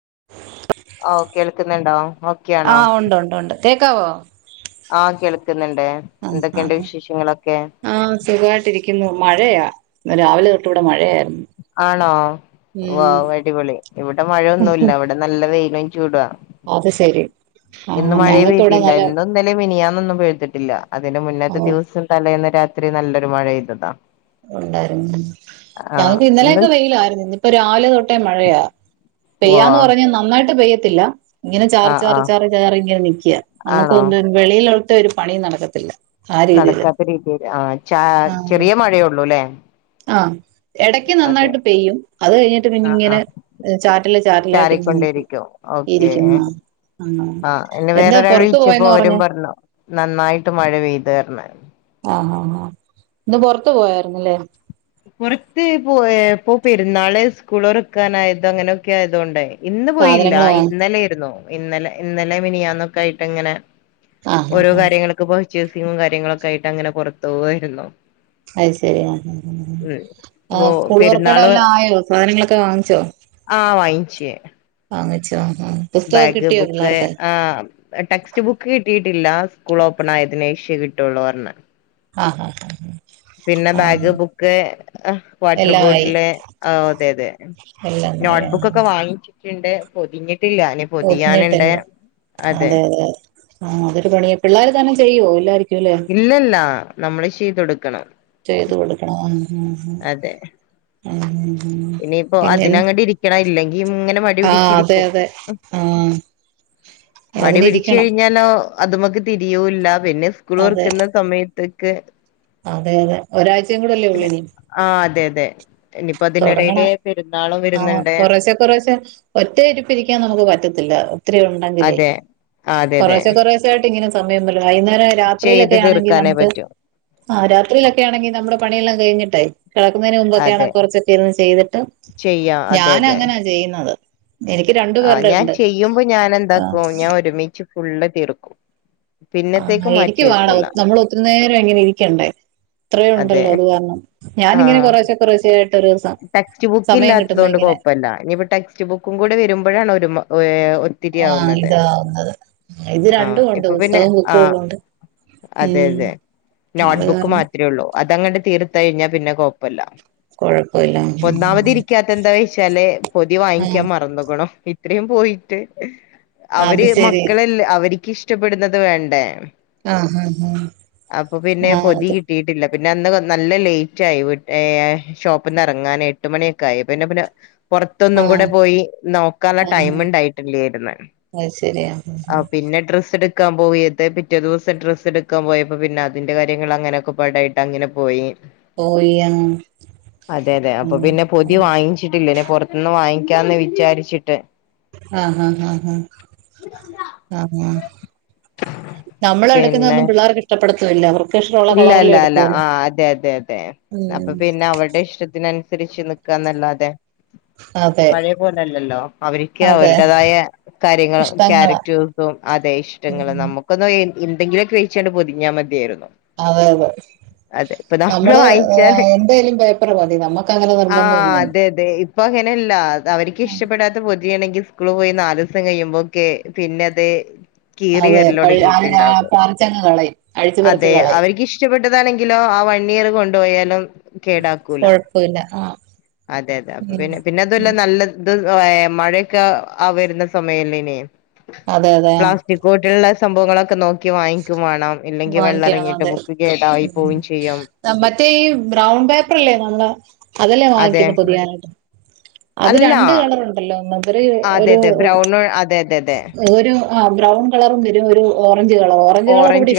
[inaudible] ഓ കേൾക്കുന്നുണ്ടോ? ഓക്കെ ആണോ ആഹ് ഉണ്ട്ണ്ട് ഉണ്ട് കേക്കാവോ? ആഹ് കേൾക്കുന്നുണ്ട്. ആ ആ എന്തൊക്കെയുണ്ട് വിശേഷങ്ങളൊക്കെ ആഹ് സുഖായിട്ടിരിക്കുന്നു. മഴയാ രാവിലെ തൊട്ട് ഇവിടെ മഴയായ ആണോ. വൗ അടിപൊളി ഇവിടെ മഴയൊന്നുല്ല. ഇവിടെ നല്ല വെയി [unintelligible] അത് ശരി ഇന്ന് ആഹ് മഴയെ ഞങ്ങക്ക് ഇവിടെ പെയ്തില്ല. നല്ല ഇന്നും ഇന്നലെ മിനിയാന്ന് യൊന്നും പെയ്തിട്ടില്ല. അതിന്റെ മുന്നത്തെ ഓഹ് ദിവസം തലേന്ന് രാത്രി നല്ലൊരു മഴ പെയ്തതാ. ഉണ്ടായിരുന്നു. ആ ഞങ്ങക്ക് ഇന്ന് ഇന്നലെയൊക്കെ വെയിലായിരുന്നു. ഇന്നിപ്പ രാവിലെ തൊട്ട ട്ട് മഴയാ. ഓ പെയ്യാന്ന് പറഞ്ഞ നന്നായിട്ട് പെയ്യത്തില്ല. ഇങ്ങനെ ആ ചാറി ആ ചാറി ചാറി ഇങ്ങനെ നിക്യാ. ആണോ നമുക്ക് വെളിയിലോട്ട് ഒരു പണിയും നടക്കത്തില്ല. ആ രീതിയില് നടക്കാത്ത രീതിയിൽ. ആ ച ആഹ് ചെറിയ മഴയുള്ളൂ ല്ലേ. ആ. ഇടയ്ക്ക് നന്നായിട്ട് പെയ്യും. അത് കഴിഞ്ഞിട്ട് പിന്നെ ആ ആ ഇങ്ങനെ ചാറ്റില് ചാറ്റിലായിട്ട് ഇങ്ങ ഓക്കേ. ആഹ എന്നെ എന്താ വേറൊരാൾ പുറത്തു വിളിച്ചപ്പോ പോയെന്ന് അവരും പറഞ്ഞേ പറഞ്ഞു നന്നായിട്ട് മഴ പെയ്തേർന്ന്‌. ആഹ ആ ആഹ ഇന്ന് പൊറത്ത് പോയായിരുന്നില്ലേ. പുറത്ത് പോ ഇപ്പൊ പെരുന്നാള് സ്കൂൾ തുറക്കനായതോ അങ്ങനെയൊക്കെ ആയതൊണ്ടെ. ഇന്ന് പോയില്ല. സാധനങ്ങൾ വാങ്ങാൻ ഇന്നലേരുന്നു. ഇന്നലെ ഇന്നലെ മിനിയന്നൊക്കെ ആയിട്ട് അങ്ങനെ ആ ആ ഓരോ ആ കാര്യങ്ങൾക്ക പർച്ചസിങ്ങും കാര്യങ്ങളൊക്കെ ആയിട്ട് അങ്ങനെ പുറത്തു പോകുവായിരുന്നു. അത് ശരി ആ. ആ ഓ സ്കൂൾ തുറക്കണ പെരുന്നാള് എല്ലാം ആയോ, സാധനങ്ങളൊക്കെ വാങ്ങിച്ചോ? ആഹ വാങ്ങിച്ച്. വാങ്ങിച്ചോ ആ ആ പുസ്തകമൊക്കെ ബാഗ്, കിട്ടിയോ ബുക്ക് പിള്ളേർക്ക് ആ ടെക്സ്റ്റ് ബുക്ക് കിട്ടി ട്ടില്ല. സ്കൂൾ ഓപ്പൺ ആയതിന് ശേഷേ കിട്ടുള്ളോന്ന്‌ പറഞ്ഞ്. അ ആ പിന്നെ ആ ആ ബാഗ്, ബുക്ക്, വാട്ടർ എല്ലാം ആയി ബോട്ടില്. ആ അതെ അതെ. എല്ലാം ആയി ആ നോട്ട്ബുക്ക്ക്കെ വാങ്ങിച്ചിട്ടുണ്ട്, പൊതിഞ്ഞ പൊതിഞ്ഞട്ടില്ല. അതെ അതെ ആ അതൊരു പണിയാ. പിള്ളേര് തന്നെ ചെയ്യോ എല്ലാര് ഇല്ലല്ല നമ്മള് ചെയ്തൊടുക്കണം. ചെയ്തു കൊടുക്കണം. ആ ഇനിയിപ്പോ അതിനങ്ങട് ഇരിക്കണം ഇല്ലെങ്കിൽ ഇങ്ങനെ ആ അതെ മടിപിടിച്ചിരിക്കും. അതെ ആ മടി പിടിച്ച് അതിനിരിക്കണം കഴിഞ്ഞാലോ അത് മക്ക് തിരിയൂല്ല. പിന്നെ സ്കുള് അതെ തൊറക്കുന്ന സമയതേക്ക് അതെ അതെ ഒരാഴ്ച പിന്നെ ആ അതെ അതെ. ഇനിയിപ്പോ അതിനിടയില് തുടങ്ങണ- പെരുന്നാളും ആഹ് വരുന്നുണ്ട് കുറശെ കുറശെ- ഒറ്റ ഇരിപ്പ് ഇരിക്കാൻ നമുക്ക് പറ്റത്തില്ല ല്ല ഒത്തിരി ഉണ്ടെങ്കിലേ അതെ ആ അതെ അതെ കുറശേ കുറശേ ആയിട്ട്നെ സമയംല്ല വൈകുന്നേരം ചെയ്ത് രാത്രിയിലൊക്കെ ആണെങ്കിൽ തീർക്കാനേ നമുക്ക് പറ്റൂ ആ രാത്രിയിലൊക്കെ ആണെങ്കിൽ നമ്മുടെ പണി എല്ലാം കഴിഞ്ഞിട്ടായി കിടക്കുന്നതിന് മുമ്പൊക്കെയാണ് അതെ കുറച്ചൊക്കെ ഇരുന്ന് ചെയ്തിട്ട്- ചെയ്യാം അതെ ഞാന അതെ അങ്ങനെയാ ചെയ്യുന്നത് എനിക്ക് രണ്ടു ആ പേരുടെ ഞാൻ ഉണ്ട് ചെയ്യുമ്പോ ഞാൻ ആ എന്താക്കും ഞാൻ ഒരുമിച്ച് ഫുള്ള് തീർക്കും ആ പിന്നത്തേക്ക് മാറ്റി എനിക്കും വേണം വെക്കൂല നമ്മൾ ഒത്തിരി നേരം [unintelligible] ഇരിക്കണ്ടേ ഇത്ര അതെ ഉണ്ടല്ലോ അത് കാരണം ഞാന് ആ ഇങ്ങനെ കുറേശേ കുറേശേ ടെക്സ്റ്റ് ബുക്ക് ഇല്ലാത്തത് കൊണ്ട് കൊഴപ്പമല്ല ഇനിയിപ്പോ ടെക്സ്റ്റ് ബുക്കും കൂടെ വരുമ്പോഴാണ് ഒരു മ ഏ ആ ഒത്തിരിയാവുന്നത്- ഇതാവുന്നത് ഇത് ആഹ രണ്ടും ഉണ്ട് ഇപ്പൊ പിന്നെ പുസ്തകവും ആ ബുക്കും ഉള്ളോണ്ട് അതെ ഉം അതെ അത് നോട്ട്ബുക്ക് കാരണം മാത്രമേ ഉള്ളൂ- അതങ്ങട്ട് തീർത്ത കഴിഞ്ഞാൽ പിന്നെ കൊഴപ്പില്ല കൊഴപ്പമില്ല ഒന്നാമതി ഇരിക്കാത്ത എന്താ വെച്ചാല് പൊതി വാങ്ങിക്കാൻ മറന്ന്ക്ക്ണു ഇത്രയും പോയിട്ട് ആ അത് അവര് ശരി മക്കളെല്ല അവർക്ക് ഇഷ്ടപ്പെടുന്നത് വേണ്ടേ ആ ആ ആ അപ്പൊ പിന്നെ ആ പൊതി അത് കിട്ടിയിട്ടില്ല പിന്നെ അന്ന് നല്ല ലേറ്റ് ആയി ഏ ഷോപ്പ്ന്ന് ഇറങ്ങാൻ എട്ട് മണിയൊക്കെ ആയി പിന്നെ പിന്നെ പുറത്തൊന്നും ആ കൂടെ പോയി നോക്കാനുള്ള ആഹ് ടൈമ് ഇണ്ടായിട്ടില്ലായിരുന്നു അത് ശരി ആഹ് ആഹ ആഹ് പിന്നെ ഡ്രസ്സ് എടു എടുക്കാൻ പോയത് പിറ്റേ ദിവസം എടുക്കാൻ പോയപ്പോ പിന്നെ അതിന്റെ കാര്യങ്ങ അങ്ങനെൊക്കെ പാടായിട്ട് അങ്ങനെ പോയി പോയാ [inaudible] അതെ അതെ അപ്പൊ പിന്നെ പൊതി വാങ്ങിച്ചിട്ടില്ലയ്ന് പുറത്ത്ന്ന് വാങ്ങിക്കാന്ന് വിചാരിച്ചിട്ട് ആഹ് ഹഹ ആഹ് ഹഹ ആഹഹ നമ്മളെ എടുക്കുന്നൊന്നും പിള്ളേർക്ക് ഇഷ്ടപ്പെടുത്തുല്ല അവർ ഇല്ലല്ല അല്ല ആ് അതെ അതെ അതെ ഉം അപ്പൊ പിന്നെ അവരുടെ ഇഷ്ടത്തിന്നു അനുസരിച്ചു അുസരിച്ച് നിക്കാന്നല്ലാതെ അ പഴയ പോലെല്ലല്ലോ അവർക്ക് അതെ അവരുടേതായ കാര്യങ്ങളും ഇഷ്ടങ്ങളാ ക്യാരക്ടേഴ്സും അതെ ഇഷ്ടങ്ങൾ ഉം നമുക്കൊന്ന് എന്തെങ്കിലുമ ഒക്കെ ചഴിച്ചാണ്ട് പൊതിഞ്ഞാൽ മതിയായിരുന്നു അതെ അതെ അതെ ഇപ്പൊ നമ്മള് വാങ്ങിച്ചാല് എന്തേലും പേപ്പർ മതി നമ്മുക്ക് അങ്ങനെ നിർബന്ധം ആഹ് ഒന്നും അതെ അതെ ഇപ്പൊ അങ്ങനെയല്ല അവർക്ക് ഇഷ്ടപ്പെടാത്ത പൊതിയാണെങ്കിൽ മക്കള് പോയി നാല് ദിവസം കഴിയുമ്പോക്കെ പിന്നെ അത് കീറി അതെ പഴ് എല്ലൊടിഞ്ഞിട്ടുണ്ടാകും പറിച്ചങ്ങ് കളയും അഴിച്ചു പറിച്ച് അതെ കളയും അവർക്ക് ഇഷ്ടപ്പെട്ടതാണെങ്കിലോ ആ വൺ ഇയർ കൊണ്ടുപോയാലും കേടാക്കൂല കൊഴപ്പല്ല ആഹ് അതെ അതെ അപ്പ ഉം പിന്നെ പിന്നെ അതുല്ല ഉം നല്ല ത്‌ മഴയൊക്കെ ആ വരുന്ന സമയ അതെ അതെ ആഹ് പ്ലാസ്റ്റിക് കോട്ടുള്ള സംഭവങ്ങളൊക്കെ നോക്കി വാങ്ങിക്കും വേണം ഇല്ലെങ്കിൽ വെള്ളം വാങ്ങിക്കണം ഇറങ്ങിട്ട് അതെ ബുക്ക് കേടായി ഉം പോയി മറ്റേ ഈ ബ്രൗൺ പേപ്പറല്ലേ നമ്മള് അതല്ലേ അതെ വാങ്ങിക്കുന്നത് പുതിയാനായിട്ട് അത് അല്ല രണ്ട് കളർ ഉണ്ടല്ലോ അതെ ഒ അതെ ബ്രൗൺ അതെ അതെ അതെ ഒരു ആഹ ബ്രൗൺ കളറും വരും ഒരു ഓറഞ്ച് കളർ ഓറഞ്ച് കളർ ഇവി.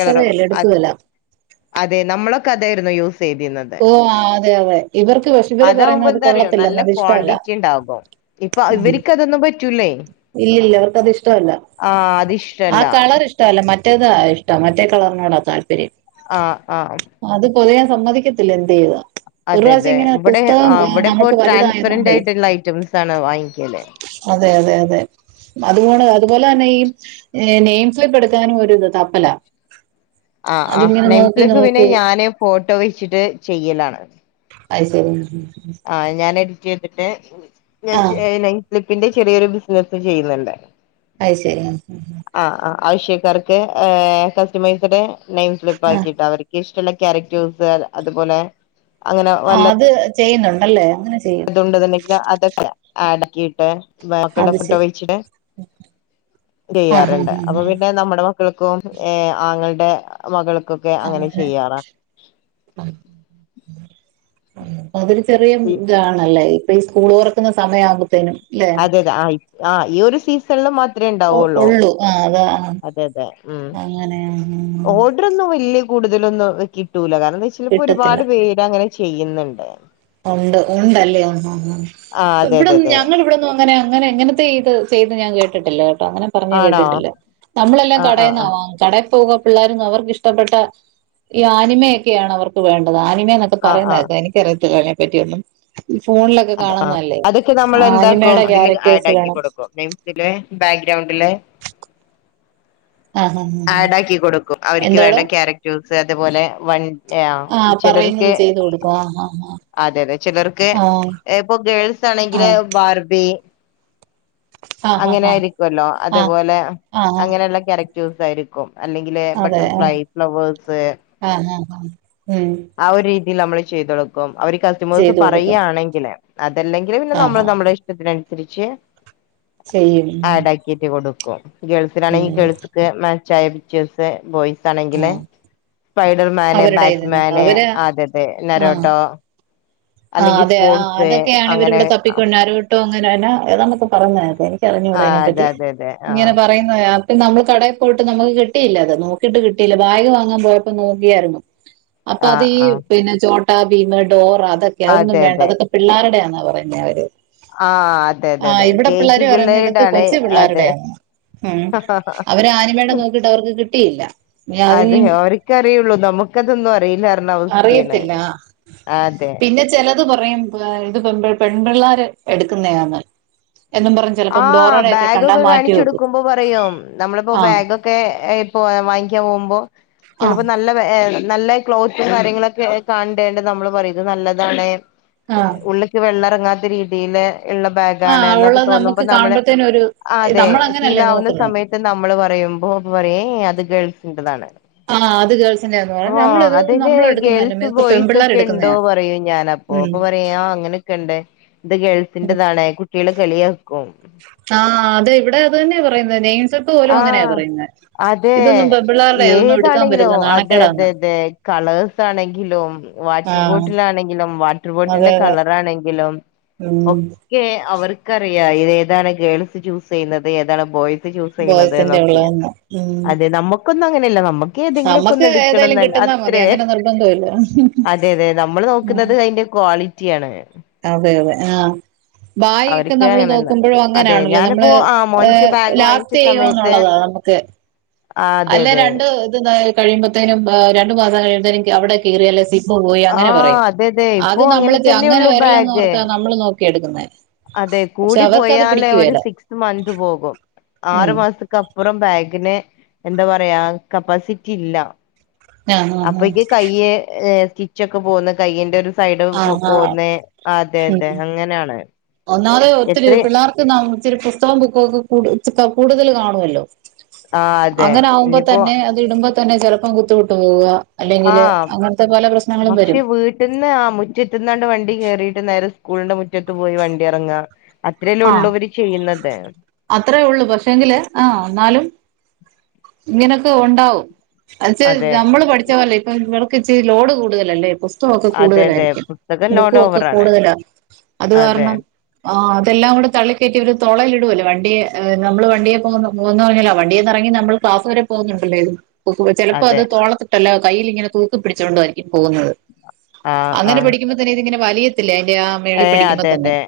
നമ്മളൊക്കെ അതായിരുന്നു യൂസ് ചെയതിന്നത് ഓ ആ അതെ അതെ ഇവർക്ക് പക്ഷെ ഇവര് അതാവുമ്പോ പറയുന്നത് അത് എന്താറിയോ നല്ല കൊള്ളത്തില്ലെന്ന് അത് ഇഷ്ടമല്ല ക്വാണ്ടിറ്റി ഉണ്ടാകും ഇപ്പൊ ഇവർക്ക് അതൊന്നും പറ്റൂല ഇല്ലല്ല അവർക്കത് ഇഷ്ടമല്ല ആഹ് ആ അതിഷ്ടല്ല കളർ ഇഷ്ടമല്ല മറ്റേതാ ഇഷ്ട മറ്റ കളറിനോടാ താല്പര്യം ആഹ ആഹ പൊതിയാൻ സമ്മതിക്കത്തില്ല എന്ത് ചെയ്യുവാ അതെ അതെ ഇവിടെ ആ ഇവിടെ ഇപ്പോ നമുക്ക് ട്രാൻസ്പെറന്റ് വലുതായതുകൊണ്ടേ ആയിട്ടുള്ള ഐറ്റംസ് ആണ് വാങ്ങിക്കലേ അതെ അതെ അതെ അത്പോ അതുപോലെ തന്നെ ഈ നെയിം ഫ്ലിപ്പ് എടുക്കാനും ഒരുത് തപ്പല ആ് ആ നൈമ് സ്ലിപ്പ് പിന്നെ ഞാന ഫോട്ടോ വെച്ചിട്ട് ചെയ്യലാണ് അ [unintelligible] ശരി [inaudible] ആ ഞാൻ എഡിറ്റ്‌ ചെയ്‌തിട്ട് ആഹ് [unintelligible] ന്റെ ചെറിയൊരു ബിസിനസ്സ് ചെയ്യുന്നുണ്ട്. അ [unintelligible] ശരി [inaudible] ആവശ്യകാർക്ക് ആ കസ്റ്റമേഴ്‌സിന് നെയിം ആഹ് സ്ലിപ്പാക്കിട്ടോ. അവർക്ക് ഇഷ്ട [unintelligible] ക്യാരറ്റൂഫ് അ അതുപോലെ അങ്ങനെ വല്ല [inaudible] [unintelligible] യ്യുന്നുണ്ടല്ലേ? [unintelligible] തൊക്കെ ആടക്കിയീട്ട്. അത് ശരി [unintelligible] ആഹ് ചെയ്യാറുണ്ട്. ആഹ് ആഹ് അപ്പോപ്പിന്നെ നമ്മടെ [inaudible] [unintelligible] ക്കും ഏ ആങ്ങൾടെ ആ മകൾക്കും. കൊക്കെ അങ്ങനെ ചെയ്യാറാ. അതില് ചെറിയ മ് താണല്ലേ, ഇ പ്പോ ഈ സ്കൂള് തുറക്കുന്ന സമയാകും [inaudible] അതെതെ [unintelligible] അ ഇ ഈഒരു സീസണില് [inaudible] ഒ ഒള്ളു ആ അതാ [inaudible] അതെ അതെ മ് അങ്ങനെ ആ, ആ, ആ. ഓർഡറൊന്നു [inaudible] [unintelligible] ല്ല് കൂടുതലൊന്നും കിട്ടൂല കാരണം ചിലപ്പോ കിട്ടത്തില്ല ഒരുപാട് പേര് അങ്ങനെ ചെയ്യുന്നുണ്ട്. ഉണ്ട് ഉണ്ട്ല്ലേ ആ [unintelligible] അതെ അതെ ഇവിടന്നും അതെ ഞങ്ങള് ഇവടൊന്നും അങ്ങനെ അങ്ങനെ എങ്ങനെ. [inaudible] ചെയ്‌ത് ചെയ്ത് ഞാൻ കേട്ടിട്ടില്ല കെട്ടോ അങ്ങനെ പറഞ്ഞെ ആണോ കേട്ടിട്ടില്ല. നമ്മളെല്ലാം ആ ആ കടേന്നാ വാങ്ങു [inaudible] കടേ പോക പിള്ളേരൊന്നും അവർക്ക് ഇഷ്ടപ്പെട്ട ഈ ആനിമയൊക്കെയാണ് അവർക്ക് വേണ്ടത്. ആ [inaudible] അനിമയ എന്നൊക്കെ ആ ആ പറയുന്നത് കേക്കാം എനിക്കറിയത്തില്ലതിനെപ്പ റ്റിയൊന്നും. അതെ ആ അതൊക്കെ നമ്മള്‌ ആനിമയുടെ എന്താക്കും. അതില് ക്യാരക്ടേഴ്സ് ആടാക്കി വേണം കൊടുക്കും. പെൻസില് ബാ [inaudible] റൗണ്ടില് [inaudible] ആഹ ആ ഏ ഏ ആഡ് ആക്കി കൊടുക്കും അവർക്ക് വേണ്ട ക്യാരക്ടേഴ്സ് അതുപോലെ വൺ ആ പറയുന്നത് ചിലർക്ക് ചെയ്ത് കൊടുക്കും. ആ ആ ആ അതെ അതെ ചിലർക്ക് ഏ പ്പൊ ഗേൾസ് ആണെങ്കില് ആഹ് ബാർബി ആഹ് ആഹ് ആഹ് അങ്ങനെയിരിക്കൊല്ലോ ആഹ് ആഹ് അതുപോലെ ആഹ് ആഹ് അങ്ങനെയുള്ള ക്യാരക്ടേഴ്സ് ആയിരിക്കും. അല്ലെങ്കില് അതെ ആഹ് ബട്ടർഫ്ലൈ ഫ്ലവേഴ്സ് [unintelligible] ആ ഒരു രീതിയിൽ നമ്മള് ചെയ്തൊടുക്കും. അവര് കസ്റ്റമേഴ്സ് ചെയ്തു കൊടുക്കും പറയാണെങ്കില്. അതല്ലെങ്കില് പിന്നെ ആഹ് നമ്മള് ആഹ് നമ്മുടെ ഇഷ്ടത്തിനനുസരിച്ച് ചെയ്യും ആഡ് ആക്കിയിട്ട് കൊടു [inaudible] ഗോ ഗേൾസിനാണെങ്കിൽ ഉം ഗേൾസിന് മാച്ചായ പിക്ച്ചേഴസ് ബോയ്സ് ആണെങ്കിൽ ആഹ് പൈ [inaudible] [unintelligible] മാന് അവരുടെ ഇതിനുള്ള ബാറ്റ്മാന് അവര് ആദ്യത്തെ നരോട്ടോ ആ അല്ലെങ്കിൽ അതെ ആ സ്പോർട്സ് അതൊക്കെയാണ് ഇവര് അങ്ങനെ ഇവിടെ തപ്പിക്കോണ്ട് അ രോട്ടോ അങ്ങനെ എന എതാണ്ട് ഒക്കെ പറഞ്ഞ അതെ ഇറിഞ്ഞൂട ആ അതെ അതിനെപ്പറ്റി അതെ അതെ ആ ഇങ്ങനെ പറയുന്നയാ [inaudible] പിന്നെ നമ്മള് കടയിൽ പോയിട്ട് നമ്മുക്ക് കിട്ടിയില്ല അത്. നോക്കിട്ട് കിട്ടിയില്ല ബാഗ് വാങ്ങാൻ പോയപ്പോ നോക്കിയായിരുന്നു. അപ്പൊ ആ അതീ ആ പിന്നെ ചോട്ടാ, ബീമ, ഡോറ അതൊക്കെ അതൊന്നും അതെ വേണ്ട. അതെ അതൊക്കെ പിള്ളേരുഡ്യാ. ആ പറയുന്ന ഇവര്. ആ അതെ ആ അതെ അതെ ഇവിടെ കെ ജി പിള്ളേര് പറയുന്ന ഇതൊക്ക പിള്ളേരുടാണ് കൊച്ചു അതെ പിള്ളേരുടെയാണ്ന്നാ. ഉം. അവര് ആനമേടെ നോക്കിയിട്ട് അവർക്ക് കിട്ടിയില്ല. [inaudible] നമക്കതൊന്നും അറിയില്ലാർന്നവസ്തേണ്. ആ അതെ. ചിലതു പറയും. ആ ഇതു പെൺപിൾ പെൺപിള്ളേര് എടുക്കുന്നിയാന്ന്. ആ. ബാഗ് ഒക്കെ കാണിച്ച് വെക്കും കൊടുക്കുമ്പോ പറയും മ് ഞമ്മള്പ്പോ ആഹ് ബാഗൊക്കെ ഏ ഇപ്പൊ [inaudible] കാപോകുമ്പോ ചിലപ്പോ ആഹ് നല്ല വേ [inaudible] നല്ല ക്ലോതും [inaudible] കാര്യങ്ങളൊക്കെ കണ്ടേണ്ട് നമ്മള് പറയും ഇത് നല്ലതാണ് ഏ ആഹ് ഉള്ളിക്ക് വെള്ളറങ്ങാത്ത രീതില് ഉള്ള ബാഗ് ആണ് ആഹ് ന്നൊക്കെ അവള് [inaudible] തോന്നുമ്പോ നമുക്ക് നമ്മള് കാണുമ്പത്തേനും ഒരു ആ അതെ ഫീൽ നമ്മളങ്ങനല്ലേ ആവുന്ന നോക്കുന്നേ സമയത്ത് നമ്മള് പറയുമ്പോ പറയും ഏ ഏ അ [inaudible] ഗേൾസിന്റെ താണ്. ആഹ് അത് ഗേൾസിന്റെയാന്ന് പറയും ഓ നമ്മളിതൊന്നും അതിന്റെ നമ്മള് എടുക്കുന്നതല്ല ഗേൾസ് ഇതൊക്കെ ബോയ്സ് പെൺപിള്ളേര് ഒക്കെ ഉണ്ടോ എടുക്കുന്നയാ പറയും ഞാൻ അ [inaudible] ഉം പ്പോപ്പൊ പറയുംആ അങ്ങനെയൊക്കെ ഉണ്ട്. ഇത് ഗേൾസിന്റെറതാണ് കുട്ടികൾ കളിയാ [inaudible] ആഹ് അതെ ഇവിടെ അത് തന്നെയാ പറയ്ന്നത്. നെയിംസിപ്പ് പോലും അങ്ങനെയാ ആഹ് പറയുന്നേ അതെ ഏതാണെങ്കിലും പറ്റത്തില്ല അതെ നാണക്കേടാന്ന് അതെ അതെ കളേഴ്സ് ആണെങ്കിലും വാട്ടർ ആഹ് ബോട്ടിലാണെങ്കിലും വാട്ടർ അതെ ബോട്ടിന്റെ അതെ കളറാണെങ്കിലും ഉം ഒക്കെ അവർക്കറിയാം ഇത് ഏതാണ് ഗേൾസ് ചൂസ് ചെയ്യുന്നത് ഏതാണ് ബോയ്സ് ചൂസ് ചെയ്യണത് ബോയ്സിന്റെ എന്നൊക്കെ. ഉള്ളതന്ന് ഉം അതെ നമ്മക്കൊന്നു അങ്ങനെയില്ല നമ്മക് ക്ക് ഏതെങ്കിലൊക്കെ നമ്മക്ക് ഏതായാലും ഒന്നെടുക്കണംന്ന് കിട്ടുന്നാ മതി അത്രേ. അങ്ങനെ നിർബന്ധമില്ല അതെ അതെ നമ്മള് നോക്കുന്നത് അതിന്റെ ക്വാളി റ്റിയാണ് അതെ അതെ ആഹ് ബായി ഓക്കെ അവർക്ക് നമ്മള് അങ്ങനെയല്ല നോക്കുമ്പോഴും അതെ അങ്ങനെയാണല്ലോ ഞാനിപ്പോ നമ്മള് ആ മോൻക്ക് ഈഹ് ബാഗ് വാങ്ങിച്ച ലാസ്റ്റ് സമയത്ത് ചെയ്യോന്നുള്ളതാ നമുക്ക്. ആ അതെ അല്ല അതെ രണ്ട് ഇത് തായി കഴിയ്മ്പത്തേനും ഈഹ് രണ്ട് മാസം കഴീമ്പത്തേനും അവിടെ കീറി അല്ലേ സിബ് പോയി അങ്ങനെ ആഹ് പറയും. അതെ അതെ ഇപ്പൊ അത് നമ്മള് അങ്ങനെ തന്നെയുള്ളൂ വരല്ലന്ന് ബാഗ് ഓർത്താ നമ്മള് നോക്കി എട്ക്ക്ന്നെ അതെ കൂടി പോയാലെ ഒരു സിക്സ് മന്ത് പോകും ഉം ആറ്മാസക്കപ്പുറം ബാഗിന് എന്താ പറയാ കപ്പാസിറ്റി ഇല്ല ആഹ് ആഹ് അപ്പോയ്ക്ക് കയ്യ് ഈഹ് സ്റ്റിച്ചൊക്കെ പോന്ന് കയ്യ്ന്റെ ഒരു സൈഡ് ആഹ് ആഹ് ആഹ് പോന്നെ അതെ അതെ അങ്ങനാണ് ഒന്നാറേ ഒത്തിരി പിള്ളേർക്ക് ന ഇച്ചിരി പുസ്തകം ബുക്കൊക്കെ കൂടു കൂടുതല് കാണുവല്ലോ ആഹ് അതെ അങ്ങനെ ആകുമ്പോ ഇനിയിപ്പോ തന്നെ അത് ഇടുമ്പോ തന്നെ ചെലപ്പം കുത്ത് വിട്ട് പോവാ ആ പക്ഷെ വീട്ടിൽന്ന് ആ മുറ്റത്തുനിന്നോണ്ട് വൺ ണ്ടി കേറീട്ട് നേരെ സ്കൂളിന്റെ മുറ്റത്ത് പോയി വണ്ടി എറങ്ങാ ആ അത്രേല്ലേള്ളൂ ഇവര് ചെയ്യുന്നത് അത്രേ ഉള്ളൂ ഇങ്ങനെയൊക്കെ ഒണ്ടാവും. എന്ന്ച്ച് അതെ നമ്മള് പഠിച്ച പോലെ ഇപ്പൊ ഇവർ ക്കിച്ചിരി ലോഡ് കൂടുതലല്ലേ പുസ് തകൊക്കെ അതെ അതെ കൂടുതലായിരിക്കും. പുസ്തകം ബുക്കു ലോഡ് ഒക്കെ ഓവറാണ് കൂടുതലാ. അത് അതെ കാരണം ആ അതെല്ലാം കൂടി തള്ളിക്കേറ്റി ഇവര് തോളേലിടുവുല്ലെ വണ്ടിയെ നമ്മള് വണ്ടിയെ പോകുമ്പ വണ്ടിയെന്നറങ്ങി നമ്മൾ ക്ലാസ്സ് വരെ പോകുന്നുണ്ടല്ലോ ഇത് ചെലപ്പോ അതെ അത് തോളത്തിട്ടല്ല കയ്യില് ഇങ്ങനെ തൂക്കി പിടിച്ചോണ്ട് വരും പോന്നത് ആഹ് അങ്ങനെ ആഹ് പിടിക്കുമ്പോ തന്നെ ഇതിങ്ങനെ വലിയത്തില്ലേ ആ മേളി ഏഹ് പഠിക്കുമ്പോ അതെ തന്നെ. അതെ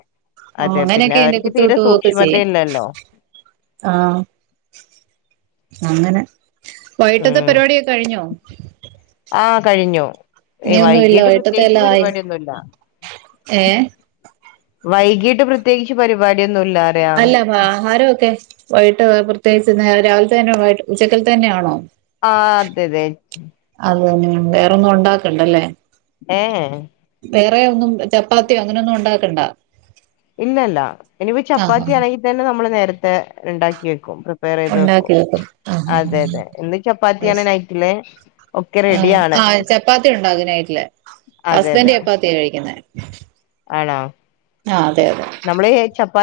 അതെ പിന്നെ അങ്ങനെയൊക്കെ ഇതിന്റെ അവർക്ക് കുത്ത് തീരെ വിട്ട് പോകുവൊക്കെ ചെയ്യും സൂക്ഷ്മതയില്ലല്ലോ ആ അങ്ങനെ വൈട്ടത്തെ ഉം പരിപാടിയൊക്കെ കഴിഞ്ഞോ? ആഹ് കഴിഞ്ഞു ഏഹ് ഇനിയൊന്നുല്ല വൈകീട്ട് പ്രത്യേകിച്ച് വൈകിട്ടത്തെല്ല ആയി പരിപാടിയൊന്നുല്ല ഏഹ്? വൈകീട്ട് പ്രത്യേകിച്ച് പരിപാടിയൊ അല്ലാ വാഹാരൊക്കെ വൈകിട്ട് പ്രത്യേകിച്ച് ഒന്ന് രാവിൽത്തെ തന്നെ ഉച്ചക്കത്തെ തന്നെയാണോ ആഹ് അതെ അതെ അത് തന്നെ വേറൊന്നും ഉണ്ടാക്കണ്ടല്ലേ? ഏഹ്? വേറെ ഒന്നും ചപ്പാത്തിയോ അങ്ങനെയൊന്നും ഉണ്ടാക്കണ്ട ഇല്ലല്ല ഇനിപ്പോ ആഹാ ചപ്പാത്തിയാണെങ്കിൽ തന്നെ നമ്മള് നേരത്തെ ഇണ്ടാക്കി വെക് ക്കും പ്രിപേറ് ചെയ്ത് വക്കും. ഉണ്ടാക്കി വെക്കും ആഹാ അതെതെ ഇന്ന് ചപ്പാത്തിയാണ് നൈറ്റില് ഒക്കെ ആ റെഡി ആ ചപ്പാത്തി ഉണ്ടാക്കും നൈറ്റില്. അതെ അതെ ഹസ്ബൻഡ് ചപ്പാത്തിയാ കഴിക്ക്ന്നെ ആണോ അതെ അതെ നമ്മള് ചപ്പാ